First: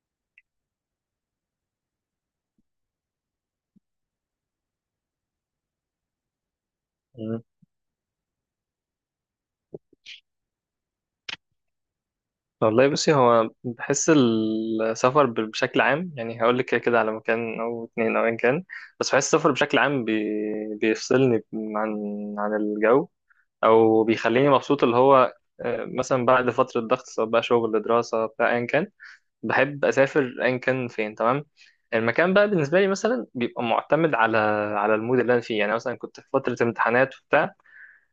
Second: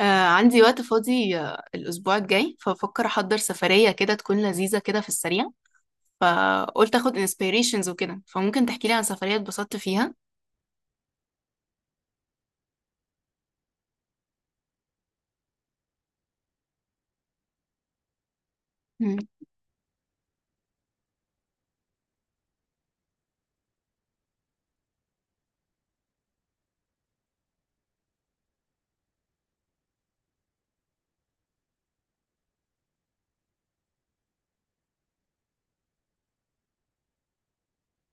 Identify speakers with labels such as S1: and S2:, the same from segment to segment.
S1: عندي وقت فاضي الأسبوع الجاي، ففكر أحضر سفرية كده تكون لذيذة كده في السريع. فقلت أخد
S2: مم.
S1: inspirations وكده، فممكن تحكيلي عن سفرية اتبسطت فيها؟
S2: والله بصي هو بحس السفر بشكل عام، يعني هقول لك كده كده على مكان او اتنين او ايا كان. بس
S1: مم.
S2: بحس السفر بشكل عام بيفصلني عن الجو، او بيخليني مبسوط اللي هو مثلا بعد فترة ضغط سواء بقى شغل دراسة بتاع ايا كان. بحب اسافر ايا كان فين، تمام. المكان بقى بالنسبة لي مثلا بيبقى معتمد على المود اللي انا فيه. يعني مثلا كنت في فترة امتحانات وبتاع،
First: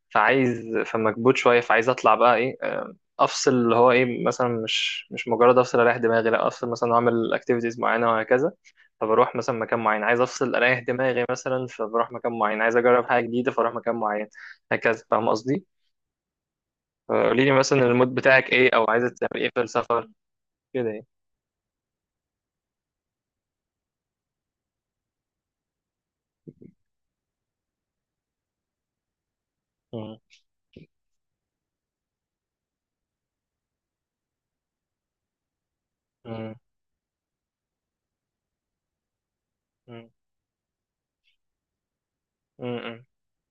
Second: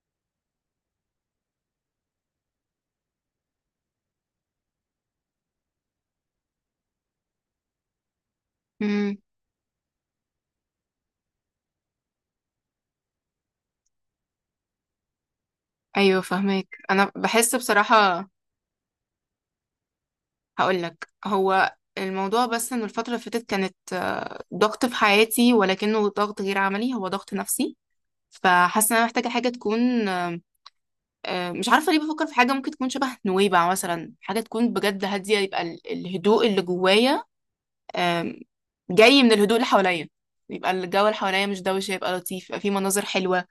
S2: فمكبوت شويه، فعايز اطلع بقى ايه، افصل اللي هو ايه، مثلا مش مجرد افصل اريح دماغي، لا افصل مثلا واعمل اكتيفيتيز معينه وهكذا.
S1: مم.
S2: فبروح مثلا مكان معين عايز افصل اريح دماغي، مثلا فبروح مكان معين عايز اجرب حاجه جديده فاروح مكان معين. هكذا، فاهم قصدي؟
S1: أيوة فهمك. أنا
S2: قولي لي
S1: بحس
S2: مثلا المود
S1: بصراحة،
S2: بتاعك ايه او عايزه تعمل ايه في السفر، كده يعني.
S1: هقولك هو الموضوع بس إنه الفترة اللي فاتت كانت ضغط في حياتي، ولكنه ضغط غير عملي، هو ضغط نفسي. فحاسة إن أنا محتاجة حاجة تكون
S2: مم.
S1: مش عارفة ليه بفكر في حاجة ممكن تكون شبه نويبع مثلا، حاجة تكون بجد هادية، يبقى الهدوء
S2: مم.
S1: اللي جوايا آم، جاي من الهدوء اللي حواليا،
S2: مم.
S1: يبقى الجو اللي حواليا مش دوشة، يبقى لطيف، يبقى فيه مناظر
S2: مم.
S1: حلوة.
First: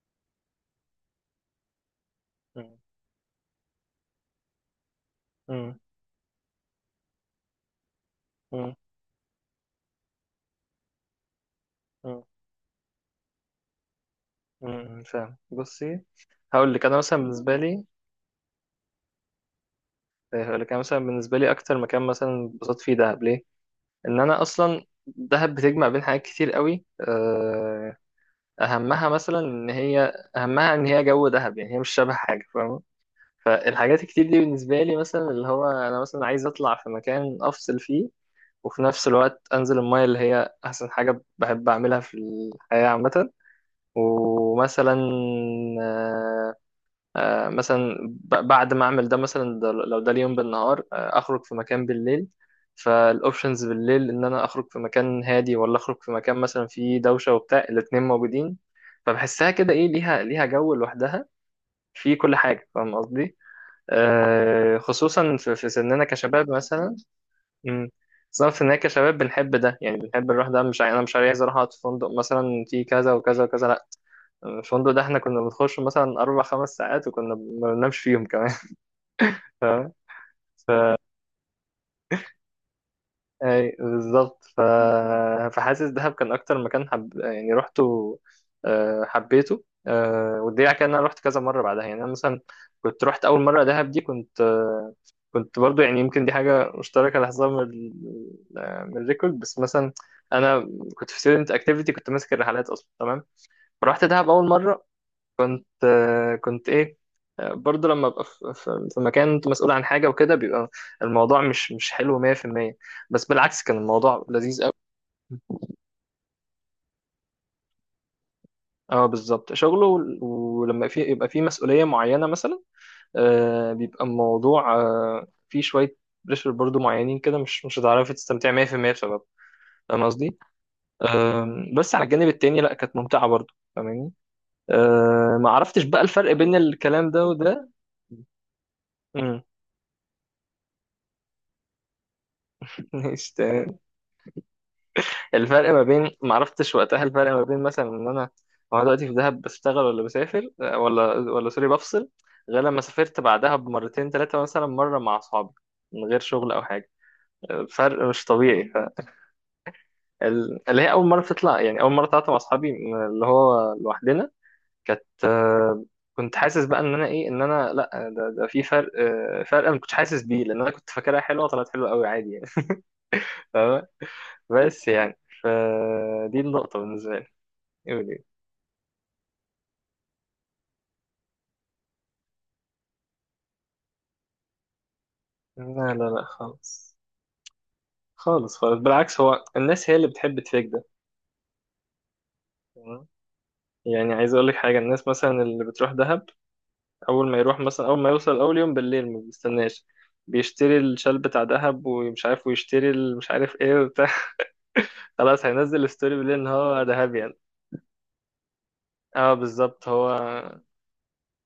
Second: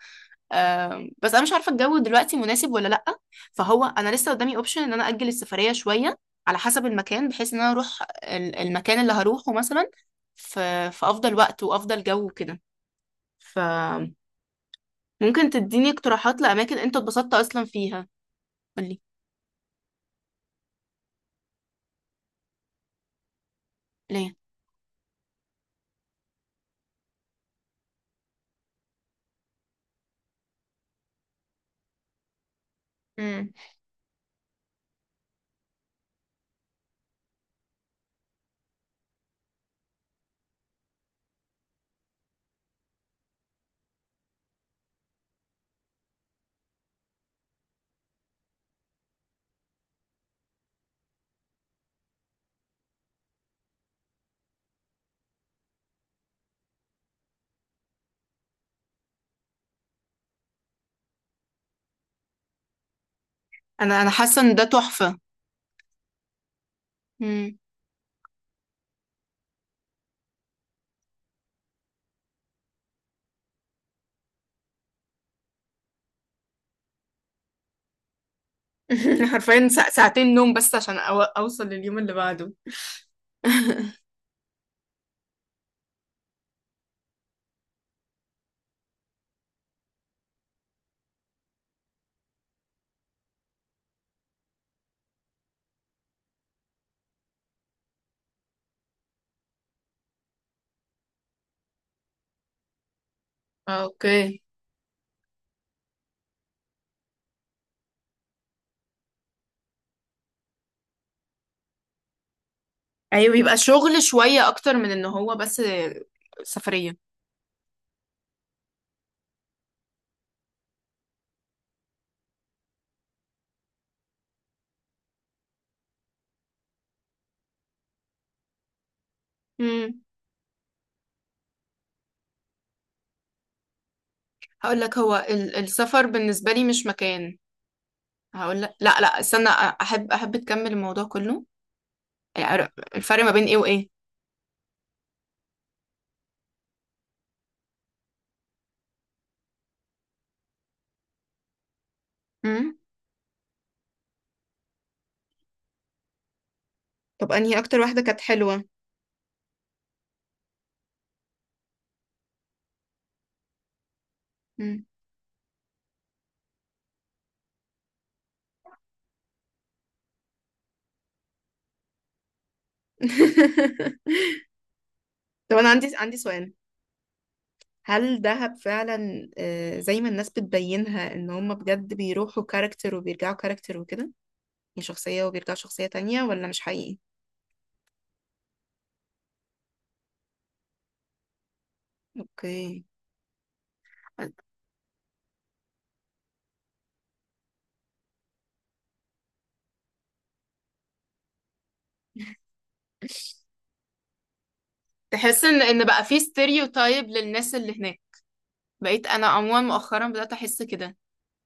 S1: بس أنا مش عارفة الجو دلوقتي مناسب
S2: مم.
S1: ولا لأ. فهو أنا لسه قدامي أوبشن إن أنا أجل السفرية
S2: مم.
S1: شوية، على حسب المكان، بحيث إن أنا أروح ال-
S2: مم.
S1: المكان اللي هروحه مثلا في في أفضل وقت وأفضل جو وكده. فممكن
S2: مم. فاهم.
S1: تديني
S2: بصي،
S1: اقتراحات
S2: هقول
S1: لأماكن
S2: لك
S1: أنت
S2: انا مثلا
S1: اتبسطت
S2: بالنسبه
S1: أصلا
S2: لي
S1: فيها؟ قولي
S2: هقول لك أنا مثلا بالنسبة لي أكتر مكان مثلا اتبسطت فيه دهب. ليه؟ إن
S1: ليه.
S2: أنا أصلا دهب بتجمع بين حاجات كتير قوي. أهمها إن هي جو دهب، يعني هي مش شبه حاجة، فاهمة؟
S1: مم.
S2: فالحاجات الكتير دي بالنسبة لي مثلا اللي هو أنا مثلا عايز أطلع في مكان أفصل فيه، وفي نفس الوقت أنزل المايه اللي هي أحسن حاجة بحب أعملها في الحياة عامة. ومثلا آه، مثلا بعد ما اعمل ده، مثلا ده لو ده اليوم بالنهار اخرج في مكان بالليل. فالاوبشنز بالليل ان انا اخرج في مكان هادي، ولا اخرج في مكان مثلا فيه دوشه وبتاع، الاتنين موجودين. فبحسها كده ايه، ليها جو لوحدها في كل حاجه، فاهم قصدي؟
S1: أنا حاسة إن ده تحفة.
S2: خصوصا في سننا كشباب مثلا.
S1: مم.
S2: امم بالظبط، ان هي كشباب بنحب ده. يعني بنحب نروح ده، مش عاي- انا مش عايز اروح اقعد في فندق مثلا في كذا وكذا وكذا، لا. الفندق ده احنا كنا بنخش مثلا اربع خمس ساعات وكنا ما بننامش فيهم كمان.
S1: حرفيا
S2: فاهم؟
S1: ساعتين نوم بس عشان أوصل لليوم اللي بعده.
S2: اي بالظبط. فحاسس دهب كان اكتر مكان يعني رحته حبيته. والدليل على كده ان انا رحت كذا مره بعدها. يعني انا مثلا كنت رحت اول مره دهب دي، كنت كنت برضو، يعني يمكن دي حاجه مشتركه لاحظها من الريكورد. بس مثلا انا كنت في ستودنت اكتيفيتي، كنت ماسك الرحلات اصلا، تمام. فرحت دهب
S1: اوكي.
S2: اول مره كنت ايه، برضه لما ابقى في مكان انت مسؤول عن حاجه وكده، بيبقى الموضوع مش حلو 100%. بس
S1: ايوه بيبقى
S2: بالعكس كان
S1: شغل
S2: الموضوع
S1: شوية
S2: لذيذ قوي.
S1: اكتر من ان هو بس سفرية.
S2: اه بالظبط، شغله. ولما في يبقى في مسؤوليه معينه مثلا، بيبقى الموضوع فيه شويه بريشر برضه معينين كده، مش هتعرفي تستمتعي 100% بسبب،
S1: امم
S2: فاهم قصدي؟ بس على الجانب التاني لا، كانت ممتعه برضه، فاهماني؟
S1: هقول لك، هو
S2: ما
S1: ال-
S2: عرفتش بقى
S1: السفر
S2: الفرق
S1: بالنسبة
S2: بين
S1: لي مش
S2: الكلام ده
S1: مكان.
S2: وده.
S1: هقول لك، لا لا
S2: مم.
S1: استنى، احب تكمل الموضوع كله. الفرق ما بين ايه
S2: ماشي.
S1: وايه؟
S2: الفرق ما بين ما عرفتش وقتها الفرق ما بين مثلا ان انا وانا دلوقتي في دهب بشتغل ولا بسافر ولا سوري بفصل، غير
S1: امم
S2: لما سافرت بعدها بمرتين ثلاثة، مثلا مرة مع أصحابي من غير شغل أو حاجة.
S1: طب انهي اكتر واحدة
S2: فرق
S1: كانت
S2: مش
S1: حلوة؟
S2: طبيعي. اللي هي أول مرة تطلع، يعني أول مرة طلعت مع أصحابي من اللي هو لوحدنا،
S1: امم
S2: كانت آه، كنت حاسس بقى إن أنا لأ. ده في فرق، فرق أنا ما كنتش حاسس بيه لأن أنا كنت فاكرها حلوة. طلعت حلوة قوي عادي يعني. فاهمة؟ بس يعني
S1: طب انا عندي
S2: فدي
S1: سؤال،
S2: النقطة بالنسبة
S1: هل
S2: لي.
S1: دهب فعلا زي ما الناس بتبينها، ان هم بجد بيروحوا كاركتر وبيرجعوا كاركتر وكده، يعني شخصية وبيرجعوا
S2: لا،
S1: شخصية
S2: لا،
S1: تانية،
S2: لا
S1: ولا مش
S2: خالص.
S1: حقيقي؟
S2: خالص خالص، بالعكس، هو الناس هي اللي بتحب تفيك ده،
S1: اوكي.
S2: تمام؟ يعني عايز اقول لك حاجه، الناس مثلا اللي بتروح دهب، اول ما يوصل اول يوم بالليل ما بيستناش، بيشتري الشال بتاع دهب ومش عارف، ويشتري مش عارف ايه وبتاع.
S1: تحس
S2: خلاص
S1: ان
S2: هينزل
S1: بقى
S2: الستوري
S1: في
S2: بالليل ان هو
S1: ستيريوتايب
S2: دهب يعني.
S1: للناس اللي هناك. بقيت انا
S2: اه
S1: عموما
S2: بالظبط،
S1: مؤخرا
S2: هو
S1: بدأت احس كده.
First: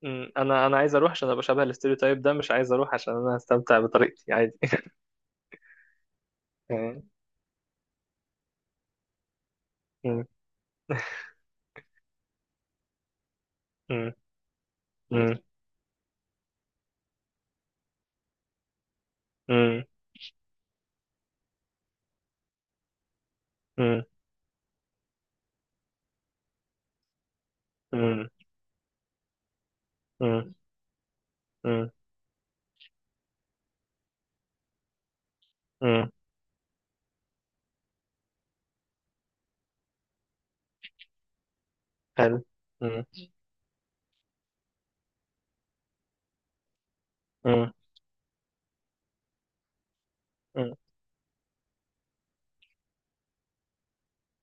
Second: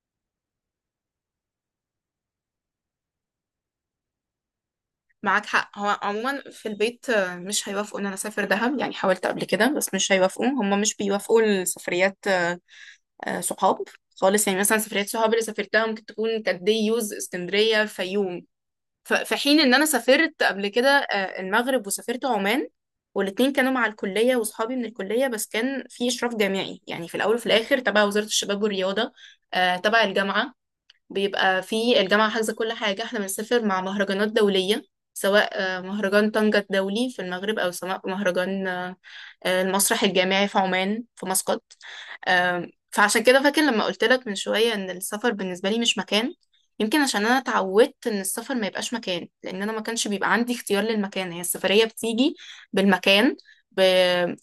S2: انا عايز اروح عشان ابقى شبه الاستوريو تايب ده، مش عايز اروح عشان انا هستمتع بطريقتي عادي.
S1: معاك حق. هو عموما في
S2: تمام؟
S1: البيت مش هيوافقوا ان انا اسافر دهب، يعني حاولت قبل كده بس مش
S2: م.
S1: هيوافقوا، هم مش بيوافقوا لسفريات صحاب
S2: م.
S1: خالص. يعني مثلا سفريات صحاب
S2: م.
S1: اللي سافرتها ممكن تكون كانت دي يوز اسكندرية الفيوم، في حين ان
S2: م.
S1: انا سافرت قبل كده المغرب وسافرت عمان، والاتنين كانوا مع
S2: م.
S1: الكلية واصحابي من الكلية، بس كان في إشراف جامعي، يعني في الأول وفي الآخر تبع وزارة
S2: م.
S1: الشباب والرياضة، تبع
S2: م.
S1: الجامعة. بيبقى
S2: م.
S1: في الجامعة حاجزة كل حاجة، احنا بنسافر مع مهرجانات دولية، سواء
S2: م.
S1: مهرجان طنجة الدولي في المغرب، أو سواء مهرجان المسرح الجامعي في عمان في مسقط.
S2: حلو. مم.
S1: فعشان كده فاكر لما قلت لك من شوية ان السفر بالنسبة لي مش مكان. يمكن عشان انا
S2: مم.
S1: اتعودت ان السفر ما يبقاش مكان، لان انا ما كانش بيبقى عندي
S2: مم.
S1: اختيار للمكان، هي السفرية بتيجي بالمكان، ب...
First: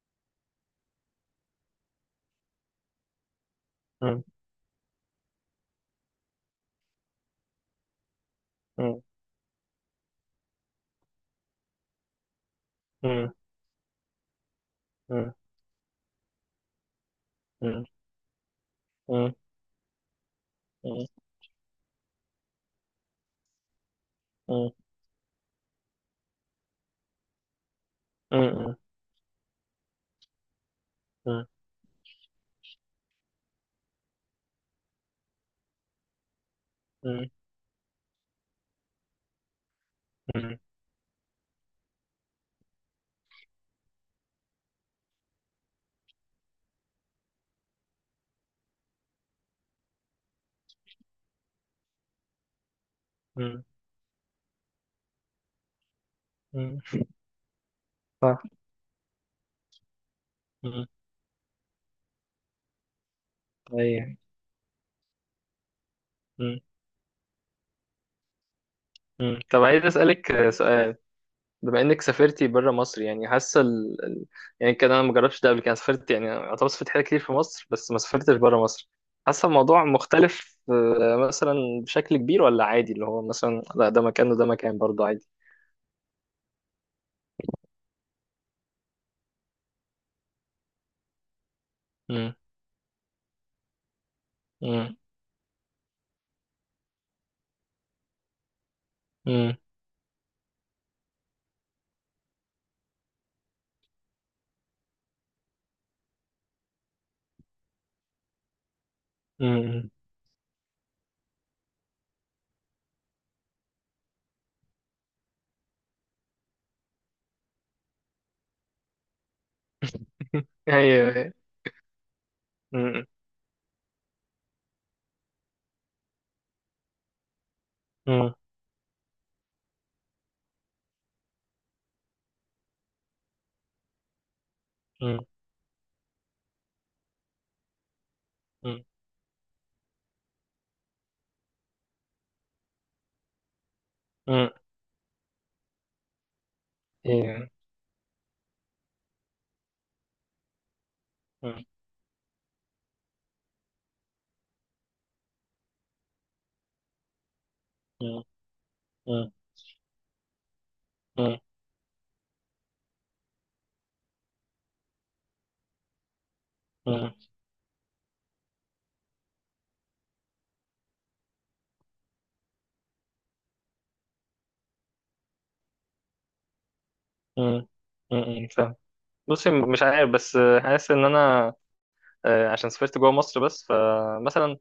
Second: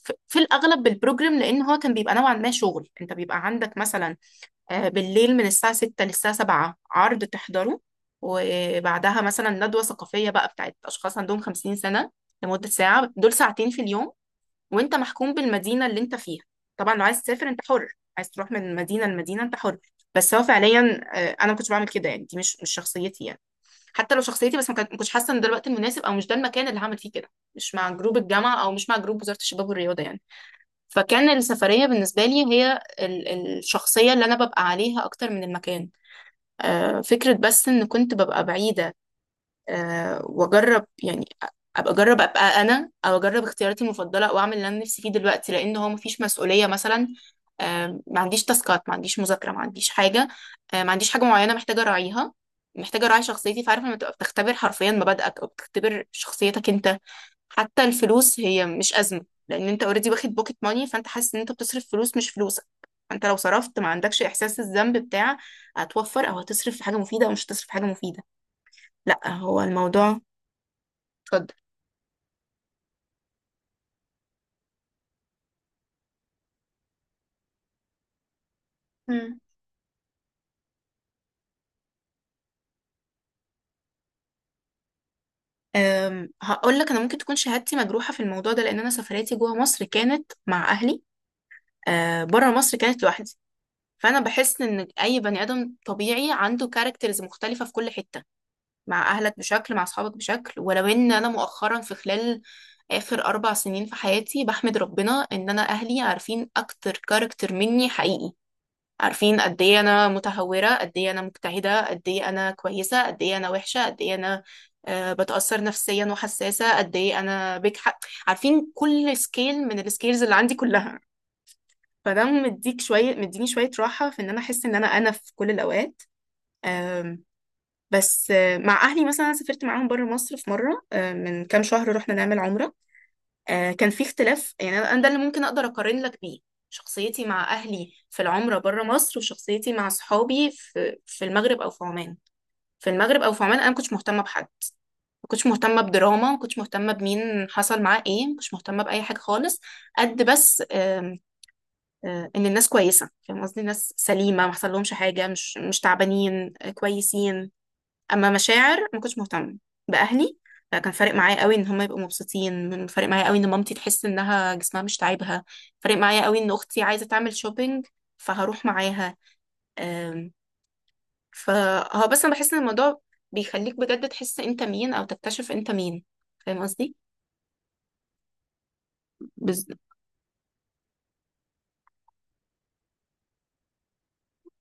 S1: في الاغلب بالبروجرام، لان هو كان بيبقى نوعا ما شغل. انت بيبقى عندك مثلا
S2: مم.
S1: بالليل من الساعة 6 للساعة 7 عرض تحضره،
S2: مم.
S1: وبعدها مثلا ندوة ثقافية بقى بتاعت اشخاص عندهم 50 سنة لمدة ساعة دول ساعتين في اليوم، وانت محكوم
S2: مم.
S1: بالمدينة اللي انت فيها. طبعا لو عايز تسافر انت
S2: مم.
S1: حر، عايز تروح من مدينة
S2: مم.
S1: لمدينة انت حر، بس هو فعليا
S2: مم.
S1: انا ما كنتش بعمل كده، يعني دي مش شخصيتي يعني. حتى لو شخصيتي، بس
S2: مم.
S1: ما كنتش حاسة ان ده الوقت المناسب، او مش ده المكان اللي هعمل فيه كده، مش مع جروب
S2: مم.
S1: الجامعة او
S2: مم.
S1: مش مع جروب وزارة الشباب والرياضة يعني. فكان السفرية بالنسبة لي هي الشخصية اللي انا ببقى عليها اكتر من المكان.
S2: مم.
S1: فكرة بس ان كنت ببقى بعيدة
S2: مم.
S1: واجرب يعني، ابقى اجرب ابقى انا، او اجرب اختياراتي المفضله واعمل اللي انا نفسي فيه دلوقتي، لان هو مفيش مسؤوليه مثلا. ما عنديش تاسكات، ما عنديش مذاكره، ما عنديش حاجه، ما عنديش حاجه معينه محتاجه اراعيها، محتاجه اراعي شخصيتي.
S2: مم.
S1: فعارفه لما تبقى بتختبر حرفيا مبادئك او بتختبر شخصيتك
S2: مم.
S1: انت، حتى الفلوس
S2: صح.
S1: هي مش ازمه، لان انت اوريدي واخد بوكيت ماني،
S2: مم.
S1: فانت حاسس ان انت بتصرف فلوس مش فلوسك. فانت لو صرفت ما
S2: أيوة.
S1: عندكش احساس الذنب بتاع هتوفر او
S2: مم.
S1: هتصرف في حاجه مفيده او مش هتصرف في حاجه مفيده، لا
S2: مم.
S1: هو
S2: طب عايز
S1: الموضوع.
S2: أسألك سؤال.
S1: اتفضل.
S2: بما إنك سافرتي بره مصر، يعني حاسة يعني كده أنا ما جربتش ده قبل كده، أنا سافرت، يعني أعتبر سافرت حاجات كتير في مصر بس ما سافرتش بره مصر.
S1: مم.
S2: حاسة الموضوع مختلف، مثلا بشكل كبير، ولا عادي اللي هو مثلا لا ده مكان وده مكان برضه عادي؟
S1: هقول لك، انا ممكن تكون شهادتي مجروحه في الموضوع ده، لان انا سفرياتي جوه مصر كانت مع اهلي،
S2: مم.
S1: بره مصر كانت لوحدي. فانا بحس ان
S2: مم.
S1: اي بني ادم طبيعي عنده كاركترز مختلفه في كل حته، مع اهلك
S2: مم.
S1: بشكل، مع اصحابك بشكل، ولو ان انا مؤخرا في خلال اخر 4 سنين في حياتي بحمد ربنا ان انا اهلي عارفين اكتر كاركتر مني حقيقي. عارفين قد ايه
S2: مم.
S1: انا متهوره، قد ايه انا مجتهده، قد ايه انا كويسه، قد ايه انا وحشه، قد ايه انا بتاثر نفسيا وحساسه، قد ايه انا بجحق، عارفين كل سكيل من السكيلز اللي عندي كلها.
S2: ايوه.
S1: فده مديك
S2: أمم.
S1: شويه، مديني شويه راحه في ان انا احس ان انا في كل الاوقات. آم، بس
S2: أمم.
S1: مع اهلي مثلا أنا سافرت معاهم بره مصر في مره من كام شهر رحنا نعمل عمره. كان في اختلاف، يعني انا ده اللي
S2: أمم.
S1: ممكن اقدر اقارن لك بيه، شخصيتي مع اهلي في العمره بره
S2: أمم.
S1: مصر، وشخصيتي مع صحابي في المغرب او في عمان. في المغرب او في عمان انا ما كنتش مهتمه بحد،
S2: أمم.
S1: ما كنتش مهتمه بدراما، ما كنتش مهتمه بمين
S2: أيوة.
S1: حصل معاه ايه، ما كنتش مهتمه باي حاجه خالص. قد بس
S2: أمم.
S1: ان الناس كويسه، فاهم قصدي، الناس سليمه، ما حصل لهمش حاجه، مش تعبانين كويسين.
S2: أمم.
S1: اما مشاعر ما كنتش
S2: أمم.
S1: مهتمه باهلي. كان فارق
S2: أمم.
S1: معايا قوي ان هم يبقوا مبسوطين، فارق معايا قوي ان مامتي تحس انها جسمها مش تعبها، فارق معايا قوي ان اختي عايزه
S2: أمم.
S1: تعمل شوبينج فهروح معاها. آم، فهو بس انا بحس ان الموضوع بيخليك بجد تحس انت مين او تكتشف انت مين، فاهم قصدي؟
S2: أمم. أمم. فاهم. بصي
S1: بز...
S2: مش عارف، بس حاسس ان انا عشان سافرت جوه مصر بس، فمثلا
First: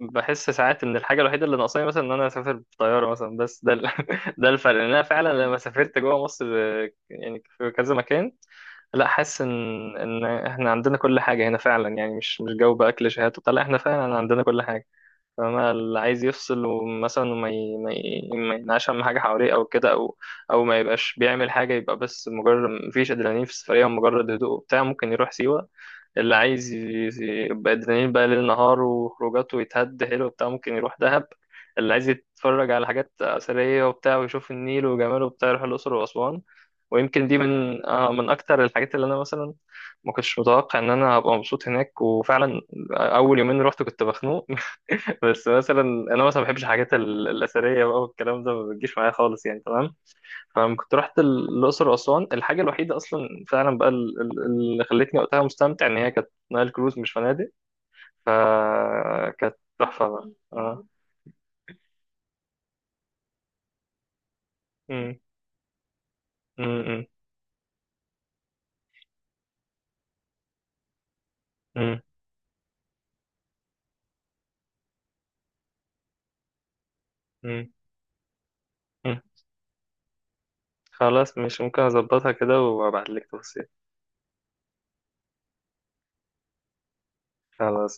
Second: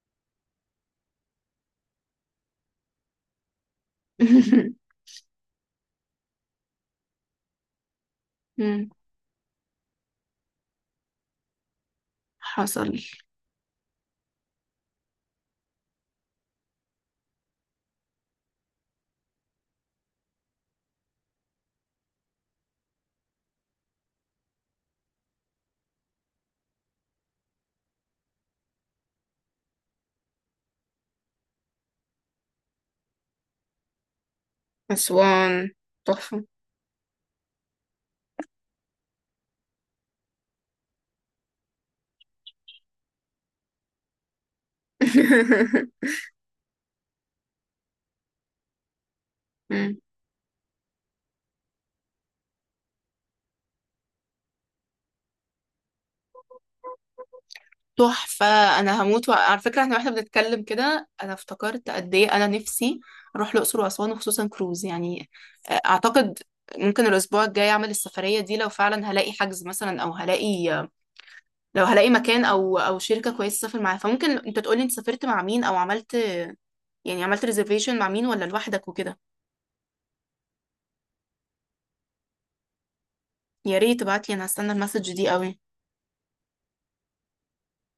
S2: بحس ساعات ان الحاجه الوحيده اللي ناقصاني مثلا ان انا اسافر بطياره مثلا، بس ده ده الفرق. ان انا فعلا لما سافرت جوه مصر يعني في كذا مكان،
S1: مم.
S2: لا حاسس ان احنا عندنا كل حاجه هنا فعلا. يعني مش جو بقى
S1: حصل.
S2: كليشيهات وبتاع، لا احنا فعلا عندنا كل حاجه. فانا اللي عايز يفصل، ومثلا وما ي... ما ي... ما ينعش اهم حاجه حواليه او كده، او او ما يبقاش بيعمل حاجه، يبقى بس مجرد مفيش ادرينالين في السفريه ومجرد هدوء وبتاع، ممكن يروح سيوه. اللي عايز ي- يبقى ادرينالين بقى ليل نهار وخروجات ويتهد حلو وبتاع، ممكن يروح دهب. اللي عايز يتفرج على حاجات اثريه وبتاع ويشوف النيل وجماله وبتاع،
S1: اسوان
S2: يروح الاقصر واسوان.
S1: تحفه.
S2: ويمكن دي من اكتر الحاجات اللي انا مثلا ما كنتش متوقع ان انا هبقى مبسوط هناك، وفعلا اول يومين رحت كنت مخنوق. بس مثلا انا مثلا ما بحبش الحاجات الاثريه بقى والكلام ده، ما بتجيش معايا خالص يعني، تمام؟ فلما كنت رحت الاقصر واسوان، الحاجه الوحيده اصلا فعلا بقى اللي خلتني وقتها مستمتع ان هي كانت نايل كروز مش فنادق.
S1: تحفة. أنا هموت،
S2: فكانت
S1: على فكرة احنا
S2: تحفه
S1: واحنا
S2: بقى،
S1: بنتكلم
S2: اه.
S1: كده أنا افتكرت قد إيه أنا نفسي أروح الأقصر وأسوان وخصوصا كروز
S2: أمم.
S1: يعني. أعتقد
S2: أمم.
S1: ممكن
S2: أمم.
S1: الأسبوع الجاي أعمل السفرية دي، لو فعلا هلاقي حجز مثلا، أو هلاقي، لو
S2: أمم.
S1: هلاقي مكان أو شركة كويسة أسافر معاها. فممكن أنت تقولي أنت سافرت مع مين، أو عملت يعني عملت
S2: أمم.
S1: ريزرفيشن مع مين، ولا لوحدك وكده؟
S2: أمم. خلاص مش ممكن اظبطها كده وابعت لك تفاصيل.
S1: يا ريت تبعتلي، أنا هستنى المسج دي أوي.
S2: خلاص.